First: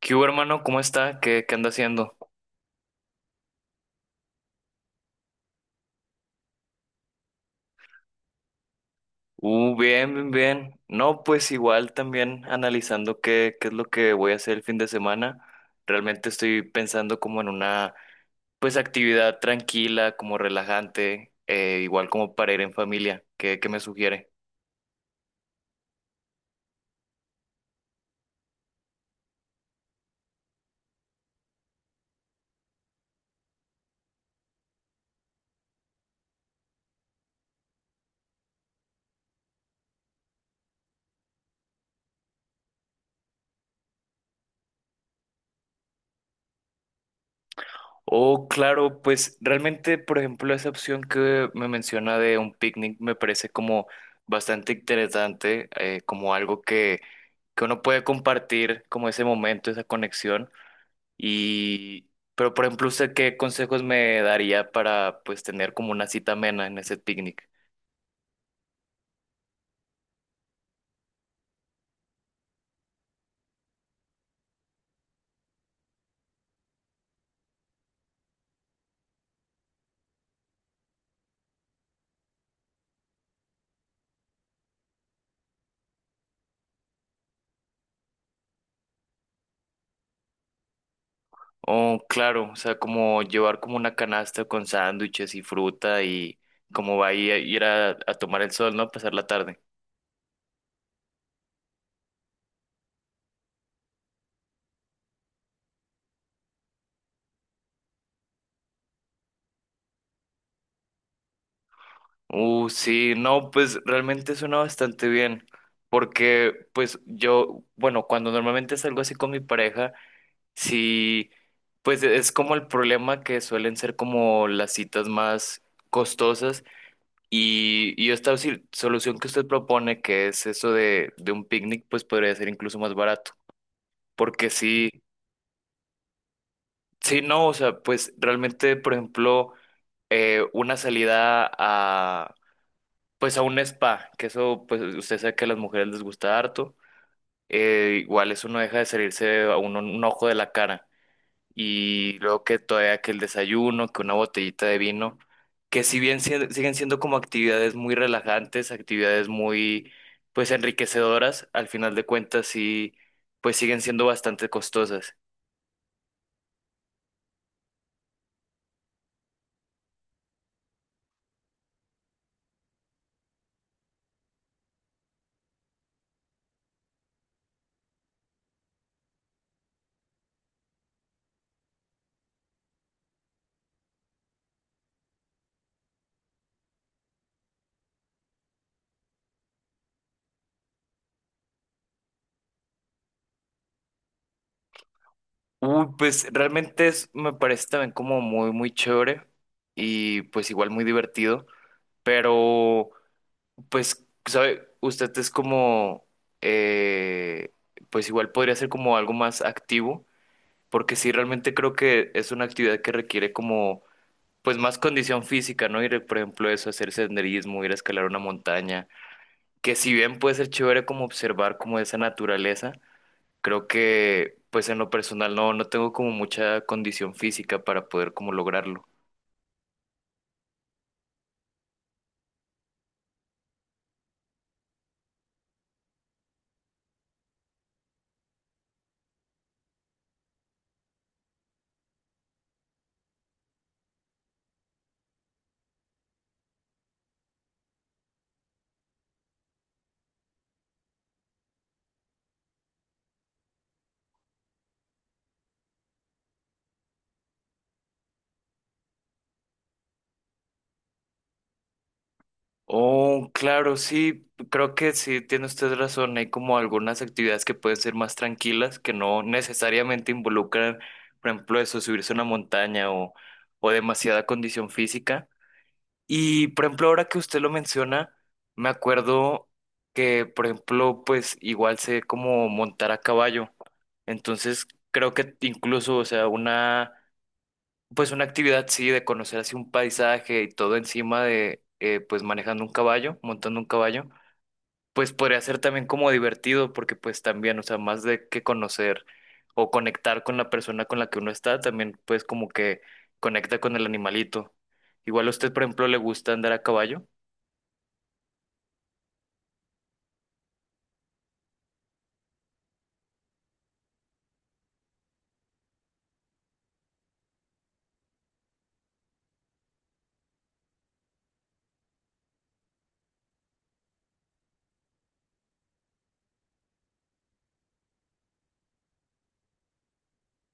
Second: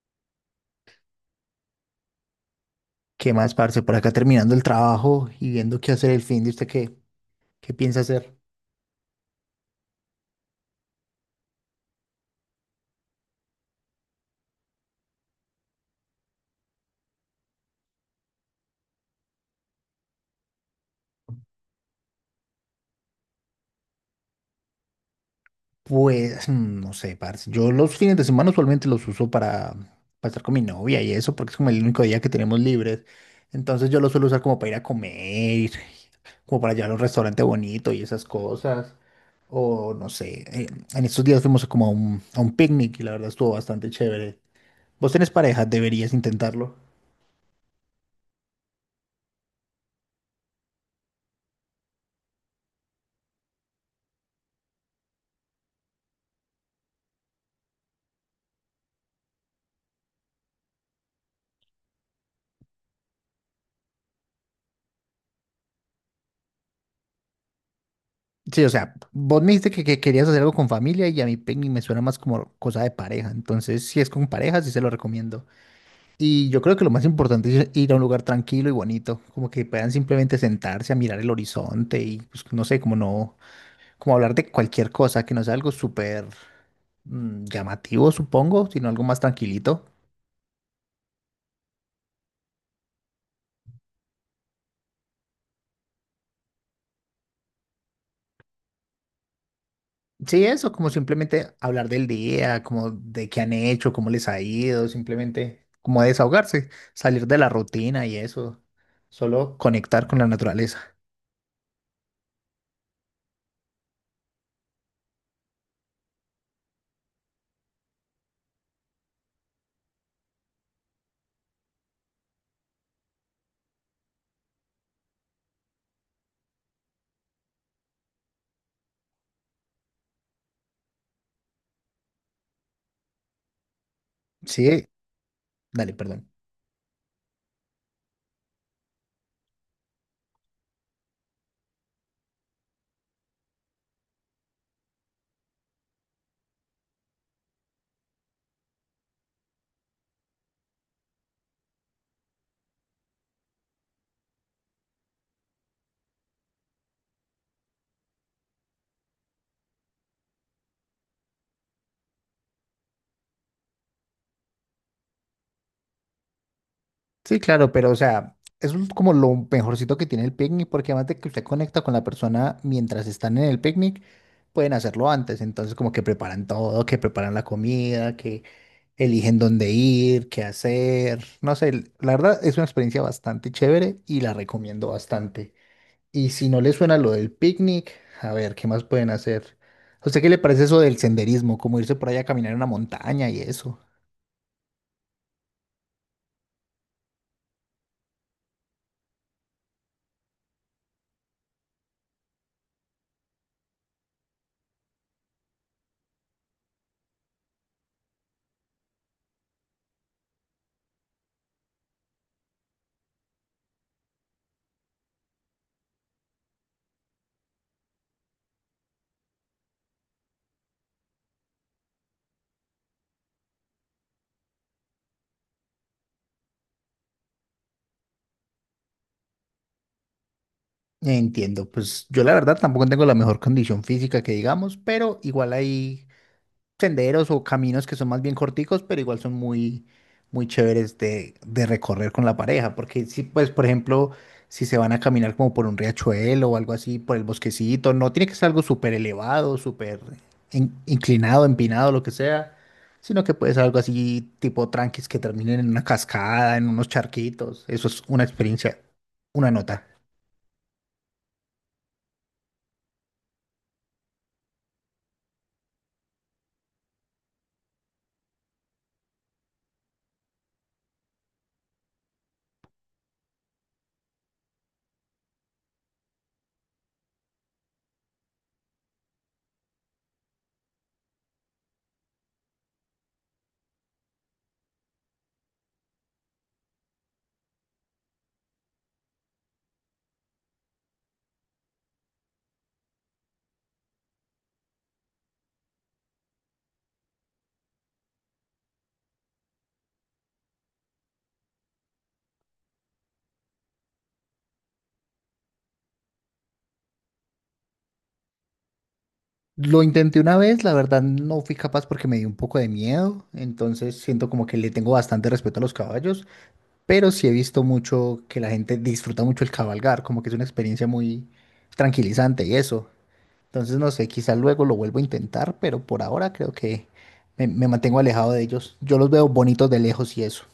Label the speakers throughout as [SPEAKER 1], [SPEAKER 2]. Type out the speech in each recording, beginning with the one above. [SPEAKER 1] ¿Qué hubo, hermano? ¿Cómo está? ¿Qué anda haciendo?
[SPEAKER 2] ¿Qué más, parce? Por acá terminando el trabajo y viendo qué hacer el fin de usted, ¿qué piensa hacer?
[SPEAKER 1] Bien. No, pues igual también analizando qué es lo que voy a hacer el fin de semana. Realmente estoy pensando como en una, pues, actividad tranquila, como relajante, igual como para ir en familia. ¿Qué me sugiere?
[SPEAKER 2] Pues, no sé, parce. Yo los fines de semana usualmente los uso para estar con mi novia y eso, porque es como el único día que tenemos libres. Entonces yo los suelo usar como para ir a comer, como para llevar a un restaurante bonito y esas cosas. O no sé, en estos días fuimos como a un picnic y la verdad estuvo bastante chévere. ¿Vos tenés pareja? Deberías intentarlo.
[SPEAKER 1] Oh, claro, pues realmente, por ejemplo, esa opción que me menciona de un picnic me parece como bastante interesante, como algo que uno puede compartir, como ese momento, esa conexión. Y, pero por ejemplo, ¿usted qué consejos me daría para pues tener como una cita amena en ese picnic?
[SPEAKER 2] Sí, o sea, vos me dijiste que querías hacer algo con familia y a mí picnic me suena más como cosa de pareja. Entonces, si es con pareja, sí se lo recomiendo. Y yo creo que lo más importante es ir a un lugar tranquilo y bonito, como que puedan simplemente sentarse a mirar el horizonte y pues, no sé, como no, como hablar de cualquier cosa que no sea algo súper llamativo, supongo, sino algo más tranquilito.
[SPEAKER 1] Oh, claro, o sea, como llevar como una canasta con sándwiches y fruta y como va a ir a tomar el sol, ¿no? A pasar la tarde.
[SPEAKER 2] Sí, eso, como simplemente hablar del día, como de qué han hecho, cómo les ha ido, simplemente como desahogarse, salir de la rutina y eso, solo conectar con la naturaleza.
[SPEAKER 1] Sí, no, pues realmente suena bastante bien, porque pues yo, bueno, cuando normalmente salgo así con mi pareja, sí, pues es como el problema que suelen ser como las citas más costosas. Y esta solución que usted propone, que es eso de un picnic, pues podría ser incluso más barato. Porque
[SPEAKER 2] Sí,
[SPEAKER 1] sí,
[SPEAKER 2] dale, perdón.
[SPEAKER 1] sí, no, o sea, pues realmente, por ejemplo, una salida pues a un spa, que eso, pues usted sabe que a las mujeres les gusta harto, igual eso no deja de salirse a uno un ojo de la cara. Y luego que todavía que el desayuno, que una botellita de vino, que si bien siguen siendo como actividades muy relajantes, actividades muy pues enriquecedoras, al final de cuentas sí pues siguen siendo bastante costosas.
[SPEAKER 2] Sí, claro, pero o sea, eso es como lo mejorcito que tiene el picnic, porque además de que usted conecta con la persona mientras están en el picnic, pueden hacerlo antes, entonces como que preparan todo, que preparan la comida, eligen dónde ir, qué hacer. No sé, la verdad es una experiencia bastante chévere y la recomiendo bastante. Y si no les suena lo del picnic, a ver, ¿qué más pueden hacer? ¿A usted qué le parece eso del senderismo? Como irse por allá a caminar en una montaña y eso.
[SPEAKER 1] Uy, pues realmente es, me parece también como muy muy chévere y pues igual muy divertido, pero pues sabe, usted es como eh, pues igual podría ser como algo más activo porque sí realmente creo que es una actividad que requiere como pues más condición física, ¿no? Ir, por ejemplo, eso, hacer senderismo, ir a escalar una montaña, que si bien puede ser chévere como observar como esa naturaleza, creo que pues en lo personal no, no tengo como mucha condición física para poder como lograrlo.
[SPEAKER 2] Entiendo, pues yo la verdad tampoco tengo la mejor condición física que digamos, pero igual ahí senderos o caminos que son más bien corticos, pero igual son muy, muy chéveres de recorrer con la pareja, porque si, pues, por ejemplo, si se van a caminar como por un riachuelo o algo así, por el bosquecito, no tiene que ser algo súper elevado, súper inclinado, empinado, lo que sea, sino que puede ser algo así tipo tranquis que terminen en una cascada, en unos charquitos, eso es una experiencia, una nota.
[SPEAKER 1] Oh, claro, sí, creo que sí, tiene usted razón, hay como algunas actividades que pueden ser más tranquilas, que no necesariamente involucran, por ejemplo, eso, subirse a una montaña o demasiada condición física. Y por ejemplo, ahora que usted lo menciona, me acuerdo que, por ejemplo, pues igual sé cómo montar a caballo. Entonces, creo que incluso, o sea, una, pues una actividad, sí, de conocer así un paisaje y todo encima de, pues manejando un caballo, montando un caballo, pues podría ser también como divertido, porque pues también, o sea, más de que conocer o conectar con la persona con la que uno está, también pues como que conecta con el animalito. Igual a usted, por ejemplo, le gusta andar a caballo.
[SPEAKER 2] Lo intenté una vez, la verdad no fui capaz porque me dio un poco de miedo, entonces siento como que le tengo bastante respeto a los caballos, pero sí he visto mucho que la gente disfruta mucho el cabalgar, como que es una experiencia muy tranquilizante y eso. Entonces no sé, quizás luego lo vuelvo a intentar, pero por ahora creo que me mantengo alejado de ellos. Yo los veo bonitos de lejos y eso.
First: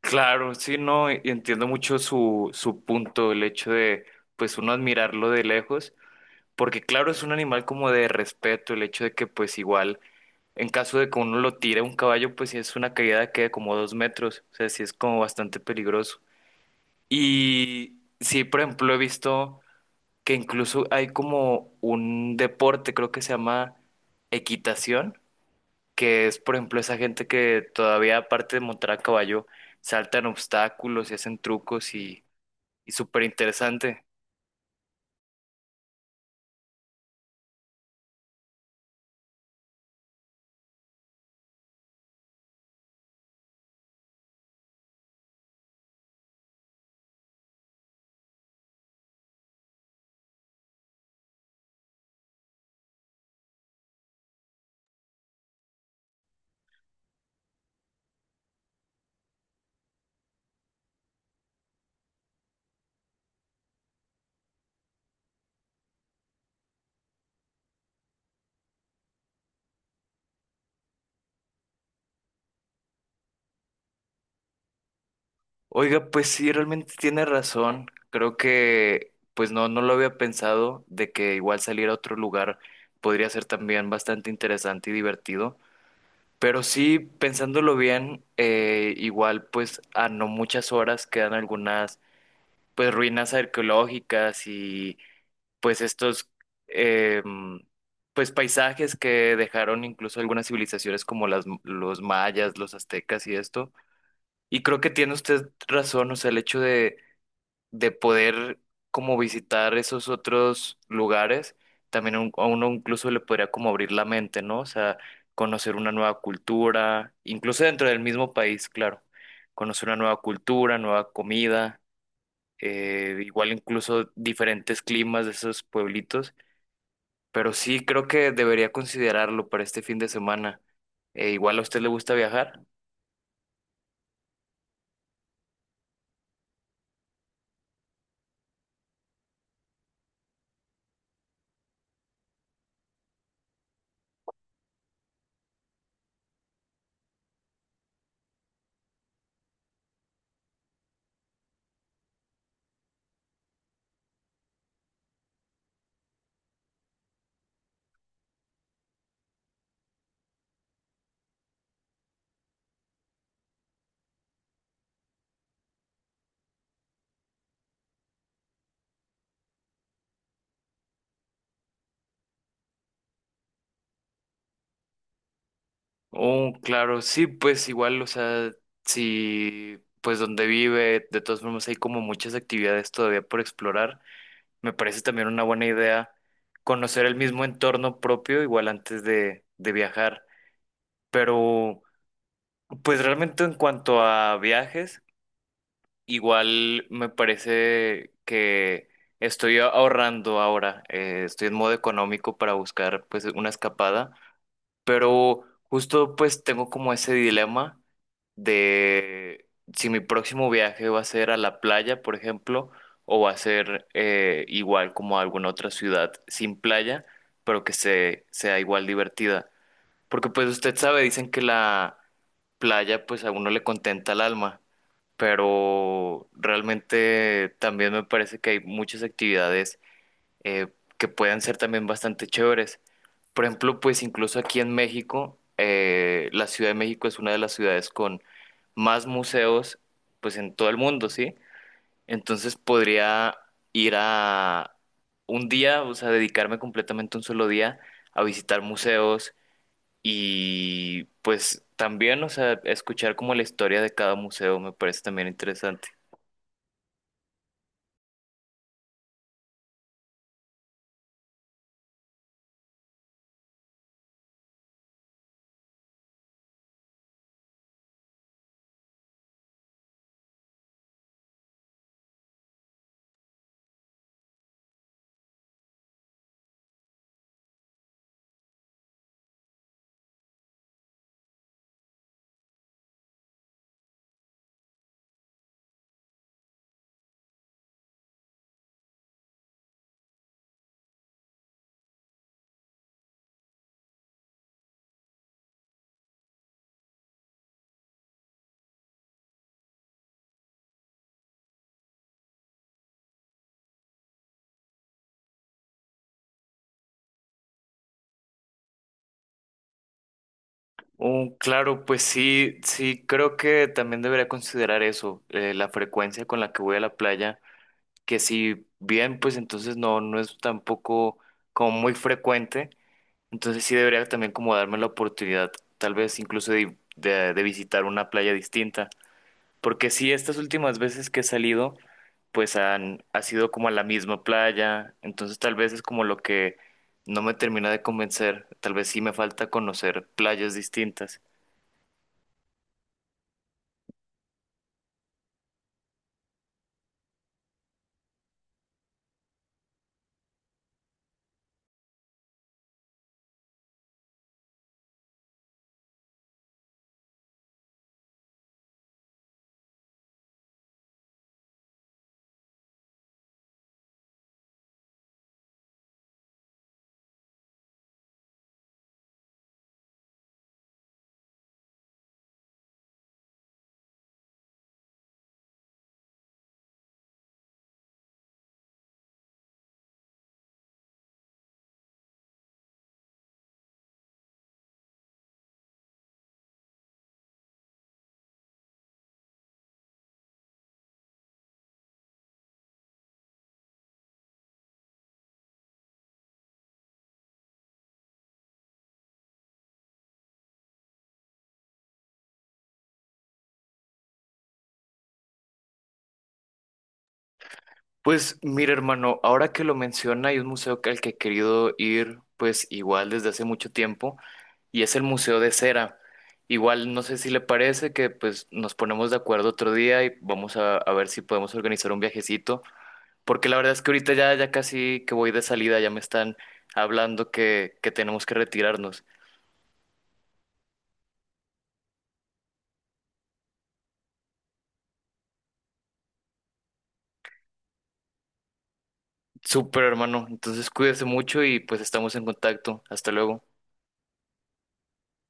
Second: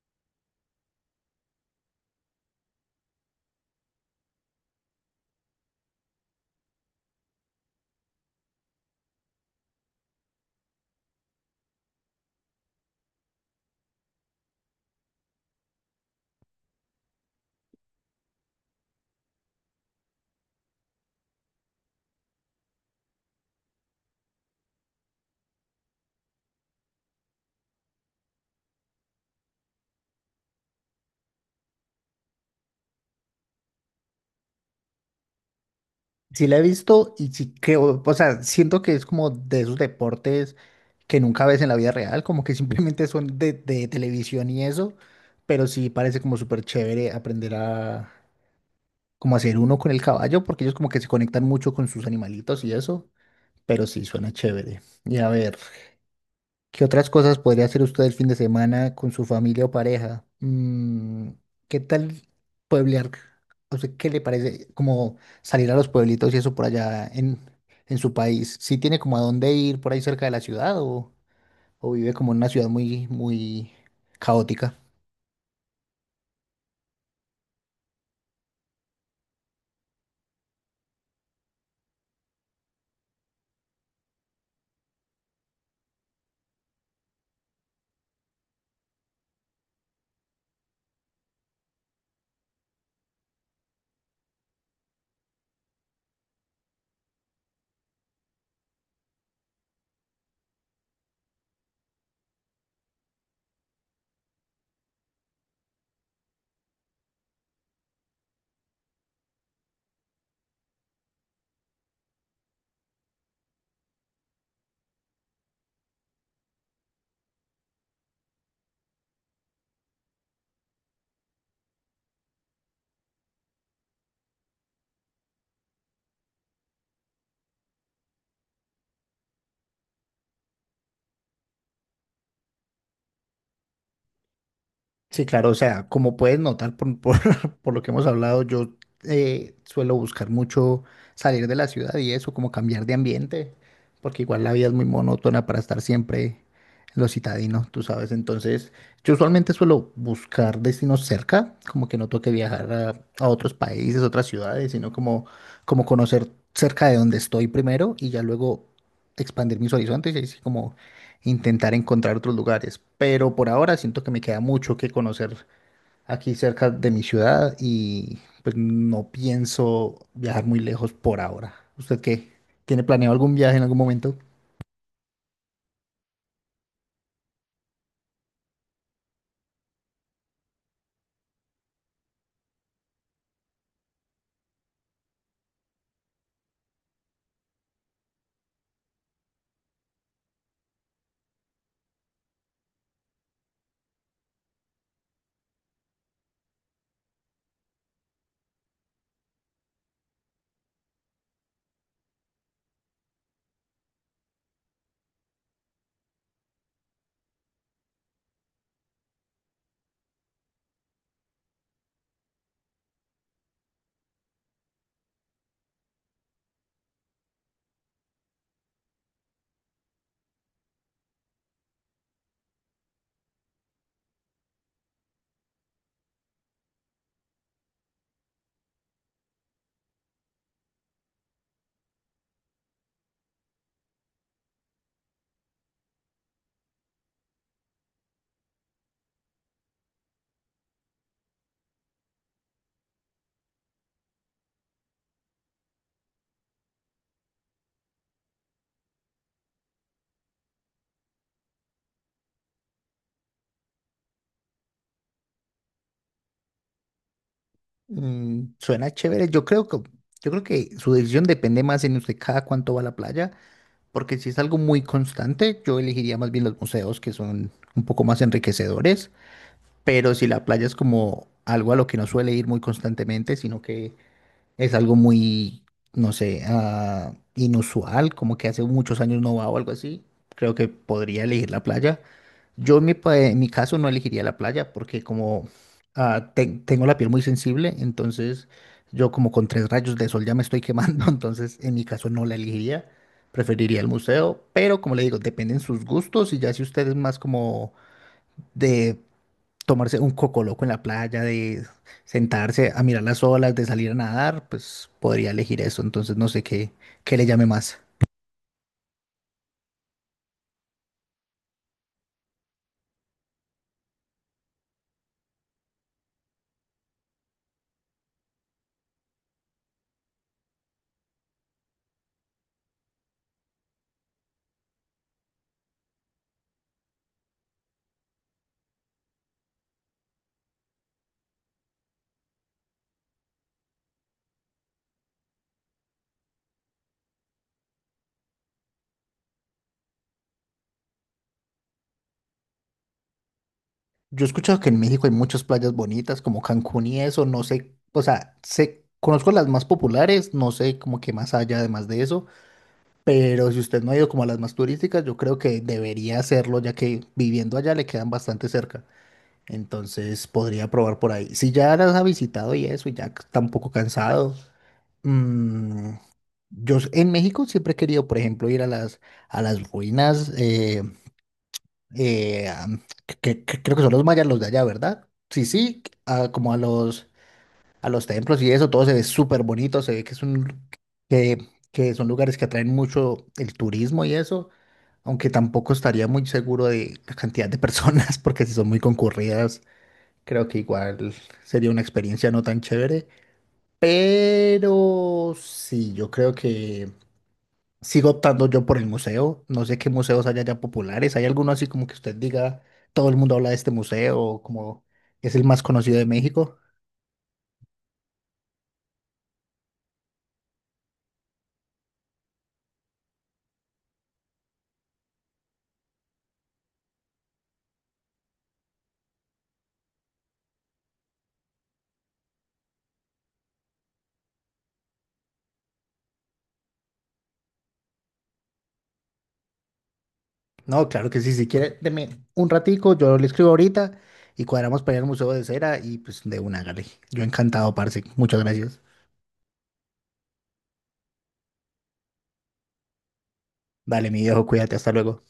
[SPEAKER 1] Claro, sí, no, y entiendo mucho su punto, el hecho de, pues, uno admirarlo de lejos, porque claro, es un animal como de respeto, el hecho de que, pues, igual, en caso de que uno lo tire a un caballo, pues, si es una caída que de como 2 metros, o sea, sí es como bastante peligroso. Y sí, por ejemplo, he visto que incluso hay como un deporte, creo que se llama equitación, que es, por ejemplo, esa gente que todavía, aparte de montar a caballo, saltan obstáculos y hacen trucos y súper interesante.
[SPEAKER 2] Sí la he visto y sí creo, o sea, siento que es como de esos deportes que nunca ves en la vida real, como que simplemente son de televisión y eso, pero sí parece como súper chévere aprender a como hacer uno con el caballo, porque ellos como que se conectan mucho con sus animalitos y eso, pero sí suena chévere. Y a ver. ¿Qué otras cosas podría hacer usted el fin de semana con su familia o pareja? ¿Qué tal pueblear? O sea, ¿qué le parece como salir a los pueblitos y eso por allá en su país? ¿Sí tiene como a dónde ir por ahí cerca de la ciudad o vive como en una ciudad muy, muy caótica?
[SPEAKER 1] Oiga, pues sí, realmente tiene razón. Creo que, pues no, no lo había pensado de que igual salir a otro lugar podría ser también bastante interesante y divertido. Pero sí, pensándolo bien, igual pues a no muchas horas quedan algunas pues ruinas arqueológicas y pues estos eh, pues paisajes que dejaron incluso algunas civilizaciones como los mayas, los aztecas y esto. Y creo que tiene usted razón, o sea, el hecho de poder como visitar esos otros lugares, también a a uno incluso le podría como abrir la mente, ¿no? O sea, conocer una nueva cultura, incluso dentro del mismo país, claro, conocer una nueva cultura, nueva comida, igual incluso diferentes climas de esos pueblitos. Pero sí, creo que debería considerarlo para este fin de semana. Igual a usted le gusta viajar.
[SPEAKER 2] Sí, claro, o sea, como puedes notar por lo que hemos hablado, yo suelo buscar mucho salir de la ciudad y eso, como cambiar de ambiente, porque igual la vida es muy monótona para estar siempre en lo citadino, tú sabes. Entonces, yo usualmente suelo buscar destinos cerca, como que no toque viajar a otros países, otras ciudades, como conocer cerca de donde estoy primero y ya luego expandir mis horizontes y así como intentar encontrar otros lugares. Pero por ahora siento que me queda mucho que conocer aquí cerca de mi ciudad y pues no pienso viajar muy lejos por ahora. ¿Usted qué? ¿Tiene planeado algún viaje en algún momento?
[SPEAKER 1] Oh, claro, sí, pues igual, o sea, si pues donde vive, de todas formas hay como muchas actividades todavía por explorar. Me parece también una buena idea conocer el mismo entorno propio, igual antes de viajar. Pero, pues realmente en cuanto a viajes. Igual me parece que estoy ahorrando ahora, estoy en modo económico para buscar pues una escapada, pero justo pues tengo como ese dilema de si mi próximo viaje va a ser a la playa, por ejemplo, o va a ser igual como a alguna otra ciudad sin playa, pero que sea igual divertida. Porque pues usted sabe, dicen que la playa pues a uno le contenta el alma, pero realmente también me parece que hay muchas actividades eh, que pueden ser también bastante chéveres. Por ejemplo, pues incluso aquí en México, la Ciudad de México es una de las ciudades con más museos, pues en todo el mundo, ¿sí? Entonces podría ir a un día, o sea, dedicarme completamente un solo día a visitar museos y pues también, o sea, escuchar como la historia de cada museo me parece también interesante.
[SPEAKER 2] Suena chévere. Yo creo que su decisión depende más en usted cada cuánto va a la playa, porque si es algo muy constante, yo elegiría más bien los museos que son un poco más enriquecedores. Pero si la playa es como algo a lo que no suele ir muy constantemente, sino que es algo muy, no sé, inusual, como que hace muchos años no va o algo así. Creo que podría elegir la playa. Yo en en mi caso no elegiría la playa porque como tengo la piel muy sensible, entonces yo como con tres rayos de sol ya me estoy quemando, entonces en mi caso no la elegiría. Preferiría el museo, pero como le digo, dependen sus gustos y ya si usted es más como de tomarse un cocoloco en la playa, de sentarse a mirar las olas, de salir a nadar, pues podría elegir eso. Entonces no sé qué le llame más.
[SPEAKER 1] Oh, claro, pues sí, sí, creo que también debería considerar eso, la frecuencia con la que voy a la playa, que si bien, pues entonces no, no es tampoco como muy frecuente, entonces sí debería también como darme la oportunidad, tal vez incluso de visitar una playa distinta, porque sí, estas últimas veces que he salido, pues han, ha sido como a la misma playa, entonces tal vez es como lo que no me termina de convencer, tal vez sí me falta conocer playas distintas.
[SPEAKER 2] Yo he escuchado que en México hay muchas playas bonitas, como Cancún y eso, no sé, o sea, sé, conozco las más populares, no sé como que más allá además de eso, pero si usted no ha ido como a las más turísticas, yo creo que debería hacerlo, ya que viviendo allá le quedan bastante cerca. Entonces podría probar por ahí. Si ya las ha visitado y eso, y ya tampoco cansado. Mm, Yo en México siempre he querido, por ejemplo, ir a las ruinas, eh, a- que, creo que son los mayas los de allá, ¿verdad? Sí, sí, como a los templos y eso, todo se ve súper bonito, se ve que es que, que son lugares que atraen mucho el turismo y eso, aunque tampoco estaría muy seguro de la cantidad de personas, porque si son muy concurridas, creo que igual sería una experiencia no tan chévere, pero sí, yo creo que... Sigo optando yo por el museo. No sé qué museos hay allá populares. ¿Hay alguno así como que usted diga, todo el mundo habla de este museo, o como es el más conocido de México?
[SPEAKER 1] Pues mira, hermano, ahora que lo menciona, hay un museo al que he querido ir, pues igual desde hace mucho tiempo, y es el Museo de Cera. Igual, no sé si le parece que pues nos ponemos de acuerdo otro día y vamos a ver si podemos organizar un viajecito, porque la verdad es que ahorita ya casi que voy de salida, ya me están hablando que tenemos que retirarnos.
[SPEAKER 2] No, claro que sí. Si quiere, deme un ratico, yo le escribo ahorita y cuadramos para ir al Museo de Cera y pues de una, hágale. Yo encantado, parce. Muchas gracias.
[SPEAKER 1] Súper, hermano, entonces cuídese mucho y pues estamos en contacto. Hasta luego.
[SPEAKER 2] Dale, mi viejo, cuídate, hasta luego.